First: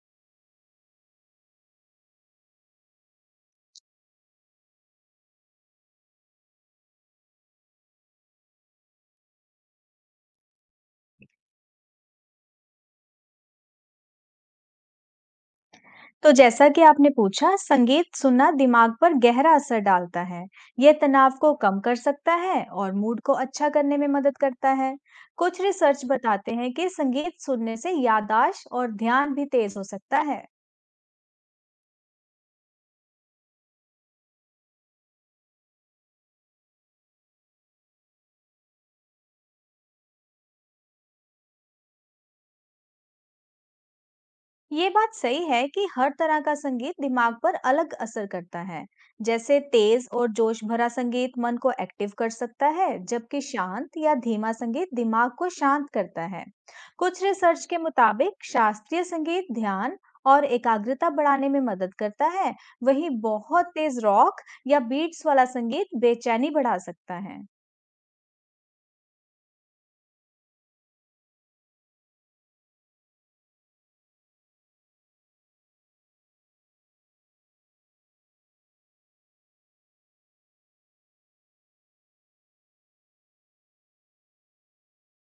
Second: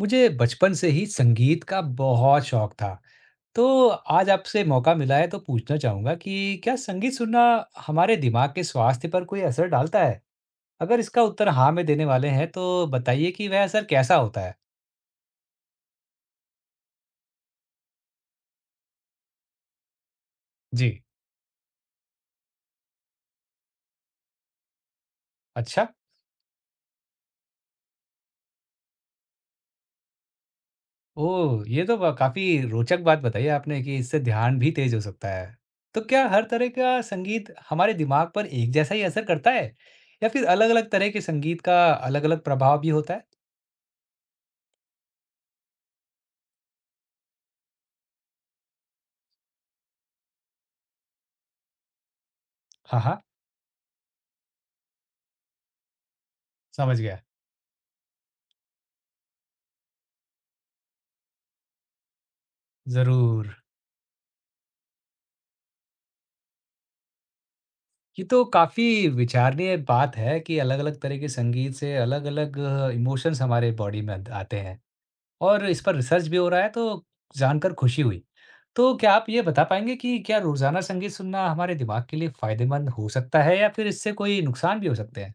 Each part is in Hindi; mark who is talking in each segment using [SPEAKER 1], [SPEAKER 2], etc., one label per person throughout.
[SPEAKER 1] मुझे बचपन से ही संगीत का बहुत शौक था, तो आज आपसे मौका मिला है तो पूछना चाहूँगा कि क्या संगीत सुनना हमारे दिमाग के स्वास्थ्य पर कोई असर डालता है? अगर इसका उत्तर हाँ में देने वाले हैं तो बताइए कि वह असर कैसा होता है?
[SPEAKER 2] तो जैसा कि आपने पूछा, संगीत सुनना दिमाग पर गहरा असर डालता है। यह
[SPEAKER 1] जी।
[SPEAKER 2] तनाव को कम कर सकता है और मूड को अच्छा करने में मदद करता है। कुछ
[SPEAKER 1] अच्छा।
[SPEAKER 2] रिसर्च बताते हैं कि संगीत सुनने से याददाश्त और ध्यान भी तेज हो सकता है।
[SPEAKER 1] ओह! ये तो ब काफ़ी रोचक बात बताई आपने कि इससे ध्यान भी तेज़ हो सकता है। तो क्या हर तरह का संगीत हमारे दिमाग पर एक जैसा ही असर करता है? या फिर अलग-अलग तरह के संगीत का अलग-अलग प्रभाव भी होता है?
[SPEAKER 2] ये बात सही है कि हर तरह का संगीत दिमाग पर अलग असर करता है। जैसे तेज और जोश भरा संगीत मन को एक्टिव कर सकता है,
[SPEAKER 1] हाँ, हाँ,
[SPEAKER 2] जबकि शांत या धीमा संगीत दिमाग को शांत करता है।
[SPEAKER 1] समझ गया।
[SPEAKER 2] कुछ रिसर्च के मुताबिक शास्त्रीय संगीत ध्यान और एकाग्रता बढ़ाने में मदद करता है। वहीं
[SPEAKER 1] ज़रूर।
[SPEAKER 2] बहुत तेज रॉक या बीट्स वाला संगीत बेचैनी बढ़ा सकता है।
[SPEAKER 1] ये तो काफ़ी विचारणीय बात है कि अलग-अलग तरह के संगीत से अलग-अलग इमोशंस हमारे बॉडी में अंद आते हैं और इस पर रिसर्च भी हो रहा है, तो जानकर खुशी हुई। तो क्या आप ये बता पाएँगे कि क्या रोज़ाना संगीत सुनना हमारे दिमाग के लिए फ़ायदेमंद हो सकता है या फिर इससे कोई नुकसान भी हो सकते हैं?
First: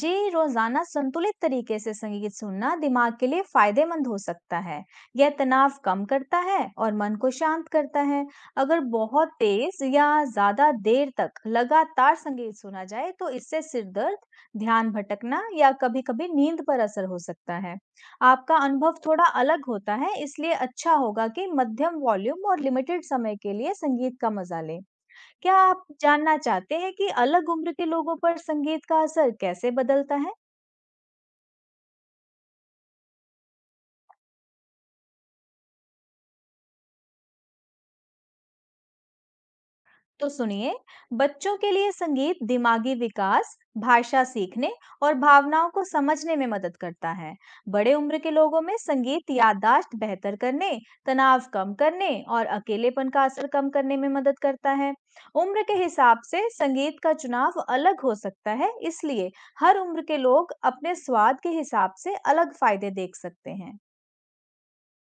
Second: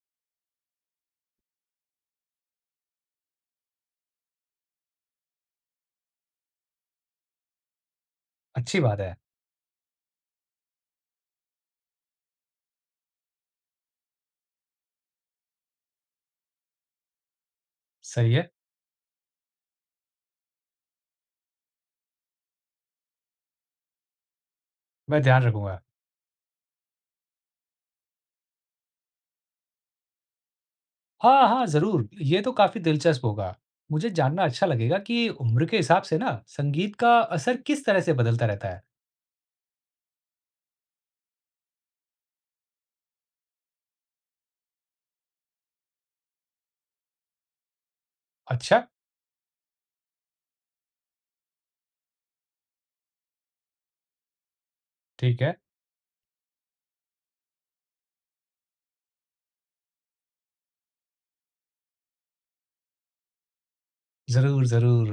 [SPEAKER 2] जी, रोजाना संतुलित तरीके से संगीत सुनना दिमाग के लिए फायदेमंद हो सकता है। यह तनाव कम करता है और मन को शांत करता है। अगर
[SPEAKER 1] अच्छी बात है।
[SPEAKER 2] बहुत तेज या ज्यादा देर तक लगातार संगीत सुना जाए तो इससे सिर दर्द, ध्यान भटकना या कभी-कभी नींद पर असर हो सकता है।
[SPEAKER 1] सही है।
[SPEAKER 2] आपका अनुभव थोड़ा अलग होता है, इसलिए अच्छा होगा कि मध्यम वॉल्यूम और लिमिटेड समय के लिए संगीत का मजा लें।
[SPEAKER 1] मैं ध्यान
[SPEAKER 2] क्या
[SPEAKER 1] रखूँगा।
[SPEAKER 2] आप जानना चाहते हैं कि अलग उम्र के लोगों पर संगीत का असर कैसे बदलता है?
[SPEAKER 1] हाँ, हाँ, ज़रूर, ये तो काफ़ी दिलचस्प होगा। मुझे जानना अच्छा लगेगा कि उम्र के हिसाब से ना संगीत का असर किस तरह से बदलता रहता है।
[SPEAKER 2] तो सुनिए, बच्चों के लिए संगीत दिमागी विकास, भाषा सीखने और भावनाओं को समझने में मदद करता है। बड़े उम्र के लोगों में
[SPEAKER 1] अच्छा।
[SPEAKER 2] संगीत याददाश्त बेहतर करने, तनाव कम करने और अकेलेपन का असर कम करने में मदद करता है।
[SPEAKER 1] ठीक है।
[SPEAKER 2] उम्र के हिसाब से संगीत का चुनाव अलग हो सकता है, इसलिए हर उम्र के लोग अपने स्वाद के हिसाब से अलग फायदे देख सकते हैं।
[SPEAKER 1] ज़रूर, ज़रूर।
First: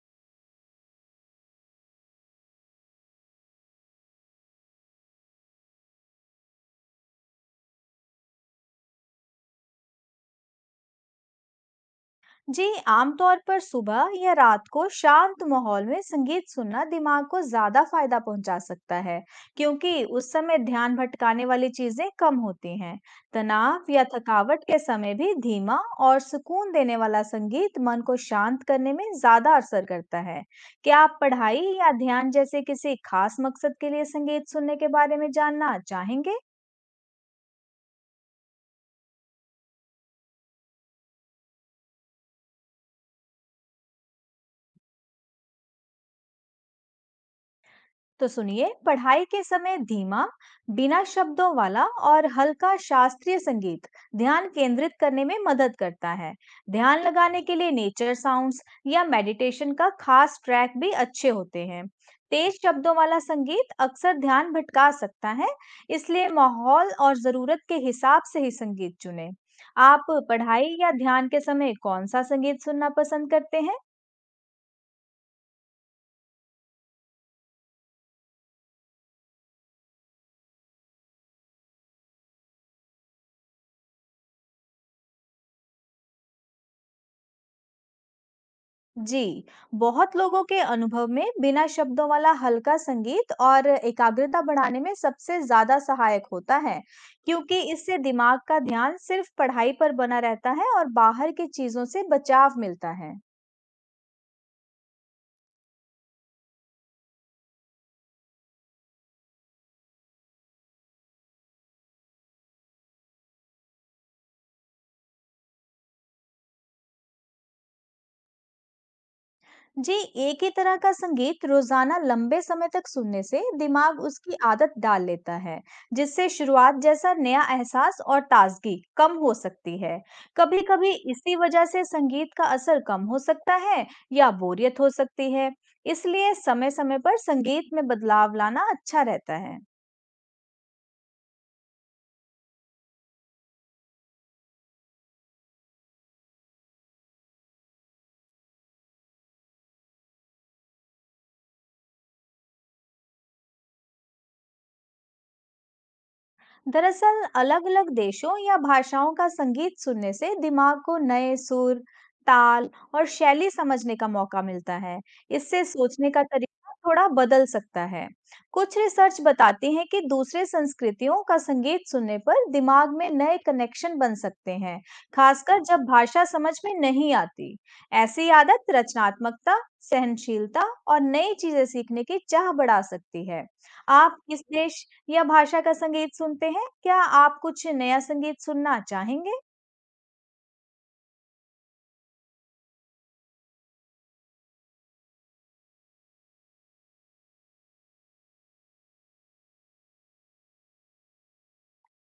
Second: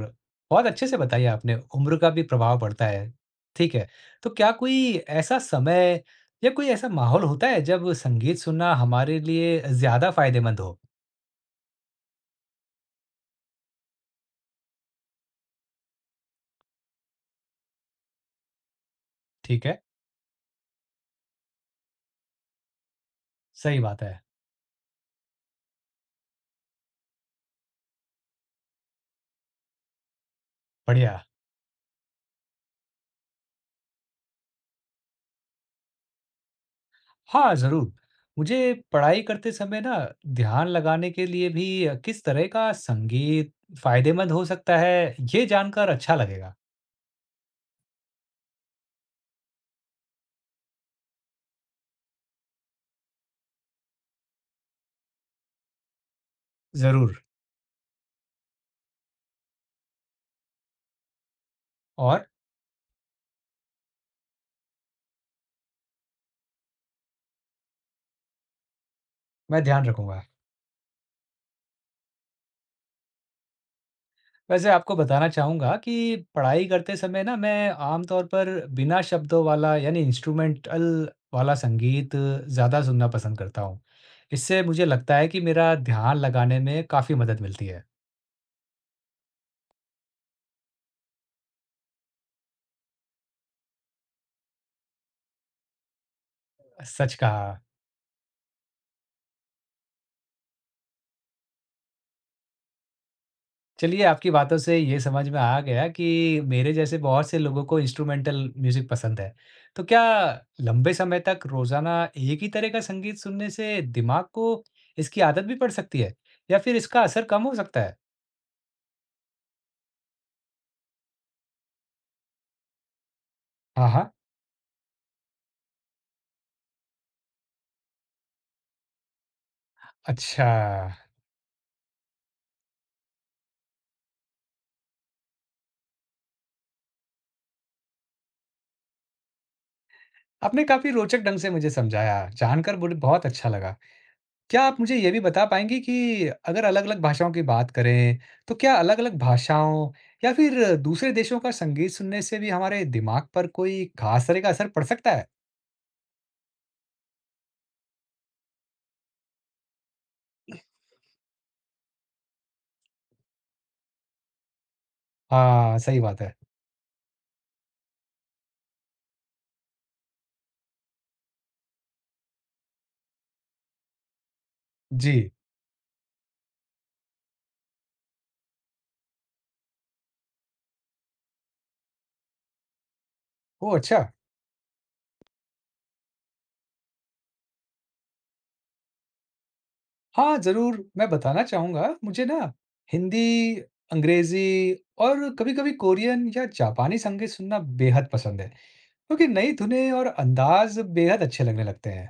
[SPEAKER 1] बहुत अच्छे से बताई आपने, उम्र का भी प्रभाव पड़ता है। ठीक है, तो क्या कोई ऐसा समय या कोई ऐसा माहौल होता है जब संगीत सुनना हमारे लिए ज़्यादा फ़ायदेमंद हो?
[SPEAKER 2] जी, आमतौर पर सुबह या रात को शांत माहौल में संगीत सुनना दिमाग को ज्यादा फायदा पहुंचा सकता है,
[SPEAKER 1] ठीक है।
[SPEAKER 2] क्योंकि उस समय ध्यान भटकाने वाली चीजें कम होती हैं।
[SPEAKER 1] सही
[SPEAKER 2] तनाव या
[SPEAKER 1] बात है।
[SPEAKER 2] थकावट के समय भी धीमा और सुकून देने वाला संगीत मन को शांत करने में ज्यादा असर करता है। क्या आप
[SPEAKER 1] बढ़िया।
[SPEAKER 2] पढ़ाई या ध्यान जैसे किसी खास मकसद के लिए संगीत सुनने के बारे में जानना चाहेंगे?
[SPEAKER 1] हाँ, ज़रूर। मुझे पढ़ाई करते समय ना ध्यान लगाने के लिए भी किस तरह का संगीत फ़ायदेमंद हो सकता है, ये जानकर अच्छा लगेगा।
[SPEAKER 2] तो सुनिए, पढ़ाई के समय धीमा, बिना शब्दों वाला और हल्का शास्त्रीय संगीत ध्यान केंद्रित करने में मदद करता है। ध्यान
[SPEAKER 1] ज़रूर।
[SPEAKER 2] लगाने के लिए नेचर साउंड्स या मेडिटेशन का खास ट्रैक भी अच्छे होते हैं।
[SPEAKER 1] और
[SPEAKER 2] तेज शब्दों वाला संगीत अक्सर ध्यान भटका सकता है, इसलिए माहौल और जरूरत के हिसाब से ही संगीत चुने।
[SPEAKER 1] मैं ध्यान
[SPEAKER 2] आप
[SPEAKER 1] रखूँगा।
[SPEAKER 2] पढ़ाई या ध्यान के समय कौन सा संगीत सुनना पसंद करते हैं?
[SPEAKER 1] वैसे आपको बताना चाहूँगा कि पढ़ाई करते समय ना मैं आमतौर पर बिना शब्दों वाला यानी इंस्ट्रूमेंटल वाला संगीत ज़्यादा सुनना पसंद करता हूँ। इससे मुझे लगता है कि मेरा ध्यान लगाने में काफ़ी मदद मिलती है।
[SPEAKER 2] जी, बहुत लोगों के अनुभव में बिना शब्दों वाला हल्का संगीत और एकाग्रता बढ़ाने में सबसे ज्यादा सहायक होता है,
[SPEAKER 1] सच कहा।
[SPEAKER 2] क्योंकि इससे दिमाग का ध्यान सिर्फ पढ़ाई पर बना रहता है और बाहर की चीजों से बचाव मिलता है।
[SPEAKER 1] चलिए आपकी बातों से ये समझ में आ गया कि मेरे जैसे बहुत से लोगों को इंस्ट्रूमेंटल म्यूज़िक पसंद है। तो क्या लंबे समय तक रोज़ाना एक ही तरह का संगीत सुनने से दिमाग को इसकी आदत भी पड़ सकती है या फिर इसका असर कम हो सकता है?
[SPEAKER 2] जी, एक ही तरह का संगीत रोजाना लंबे समय तक सुनने से
[SPEAKER 1] हाँ,
[SPEAKER 2] दिमाग
[SPEAKER 1] हाँ।
[SPEAKER 2] उसकी आदत डाल लेता है, जिससे शुरुआत जैसा नया एहसास और ताजगी कम हो सकती है।
[SPEAKER 1] अच्छा।
[SPEAKER 2] कभी-कभी इसी वजह से संगीत का असर कम हो सकता है या बोरियत हो सकती है, इसलिए समय-समय पर संगीत में बदलाव लाना अच्छा रहता है।
[SPEAKER 1] आपने काफ़ी रोचक ढंग से मुझे समझाया, जानकर मुझे बहुत अच्छा लगा। क्या आप मुझे ये भी बता पाएँगी कि अगर अलग-अलग भाषाओं की बात करें, तो क्या अलग-अलग भाषाओं या फिर दूसरे देशों का संगीत सुनने से भी हमारे दिमाग पर कोई खास तरह का असर पड़ सकता है?
[SPEAKER 2] दरअसल अलग-अलग देशों या भाषाओं का संगीत सुनने से दिमाग को नए सुर, ताल और शैली समझने का मौका मिलता है। इससे
[SPEAKER 1] हाँ, सही
[SPEAKER 2] सोचने
[SPEAKER 1] बात
[SPEAKER 2] का
[SPEAKER 1] है।
[SPEAKER 2] तरीका थोड़ा बदल सकता है। कुछ रिसर्च बताती हैं कि दूसरे संस्कृतियों का संगीत सुनने पर दिमाग में नए कनेक्शन बन सकते हैं,
[SPEAKER 1] जी।
[SPEAKER 2] खासकर जब भाषा समझ में नहीं आती। ऐसी आदत रचनात्मकता, सहनशीलता और नई चीजें सीखने की चाह बढ़ा सकती है।
[SPEAKER 1] ओह! अच्छा।
[SPEAKER 2] आप किस देश या भाषा का संगीत सुनते हैं? क्या आप कुछ नया संगीत सुनना चाहेंगे?
[SPEAKER 1] हाँ, ज़रूर, मैं बताना चाहूँगा, मुझे ना हिंदी, अंग्रेज़ी और कभी-कभी कोरियन या जापानी संगीत सुनना बेहद पसंद है, क्योंकि नई धुनें और अंदाज़ बेहद अच्छे लगने लगते हैं।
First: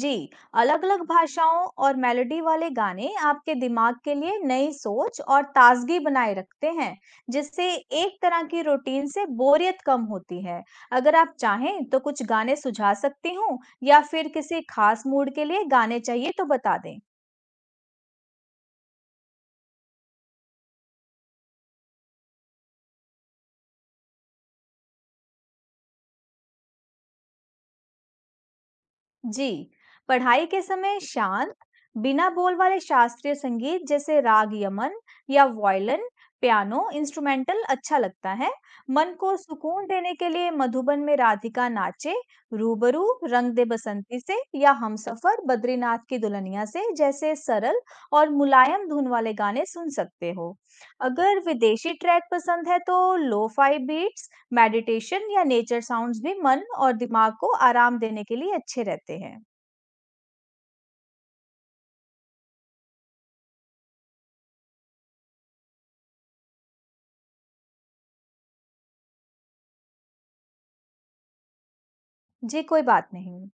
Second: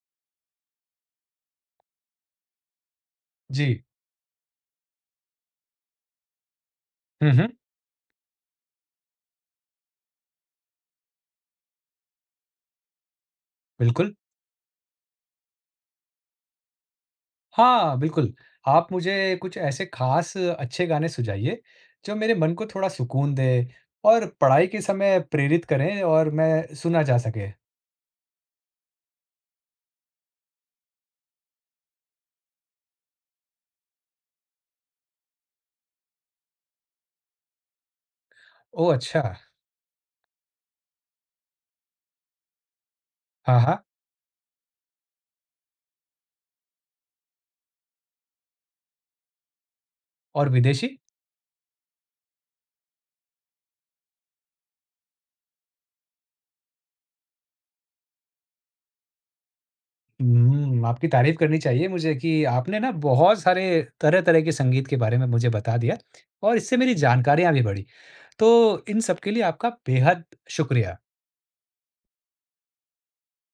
[SPEAKER 2] जी, अलग-अलग भाषाओं और मेलोडी वाले गाने आपके
[SPEAKER 1] जी।
[SPEAKER 2] दिमाग के लिए नई सोच और ताजगी बनाए रखते हैं,
[SPEAKER 1] हुँ, हुँ,
[SPEAKER 2] जिससे एक तरह की रूटीन से बोरियत कम होती है। अगर आप चाहें तो कुछ गाने सुझा सकती हूँ या
[SPEAKER 1] बिल्कुल।
[SPEAKER 2] फिर किसी खास मूड के लिए गाने चाहिए तो बता दें।
[SPEAKER 1] हाँ, बिल्कुल, आप मुझे कुछ ऐसे ख़ास अच्छे गाने सुझाइए, जो मेरे मन को थोड़ा सुकून दें और पढ़ाई के समय प्रेरित करें और मैं सुना जा सके।
[SPEAKER 2] जी, पढ़ाई के समय शांत, बिना बोल वाले शास्त्रीय संगीत जैसे राग यमन या वायलिन, पियानो, इंस्ट्रूमेंटल अच्छा लगता है।
[SPEAKER 1] ओह,
[SPEAKER 2] मन को
[SPEAKER 1] अच्छा!
[SPEAKER 2] सुकून देने के लिए मधुबन में राधिका नाचे, रूबरू, रंग
[SPEAKER 1] हाँ,
[SPEAKER 2] दे
[SPEAKER 1] हाँ,
[SPEAKER 2] बसंती से या हमसफर, बद्रीनाथ की दुल्हनिया से जैसे सरल और मुलायम धुन वाले गाने सुन सकते
[SPEAKER 1] और
[SPEAKER 2] हो।
[SPEAKER 1] विदेशी?
[SPEAKER 2] अगर विदेशी ट्रैक पसंद है तो लो-फाई बीट्स, मेडिटेशन या नेचर साउंड्स भी मन और दिमाग को आराम देने के लिए अच्छे रहते हैं।
[SPEAKER 1] हुँ, आपकी तारीफ़ करनी चाहिए मुझे कि आपने ना बहुत सारे तरह-तरह के संगीत के बारे में मुझे बता दिया और इससे मेरी जानकारियाँ भी बढ़ी। तो इन सब के लिए आपका बेहद शुक्रिया।
[SPEAKER 2] जी, कोई बात नहीं।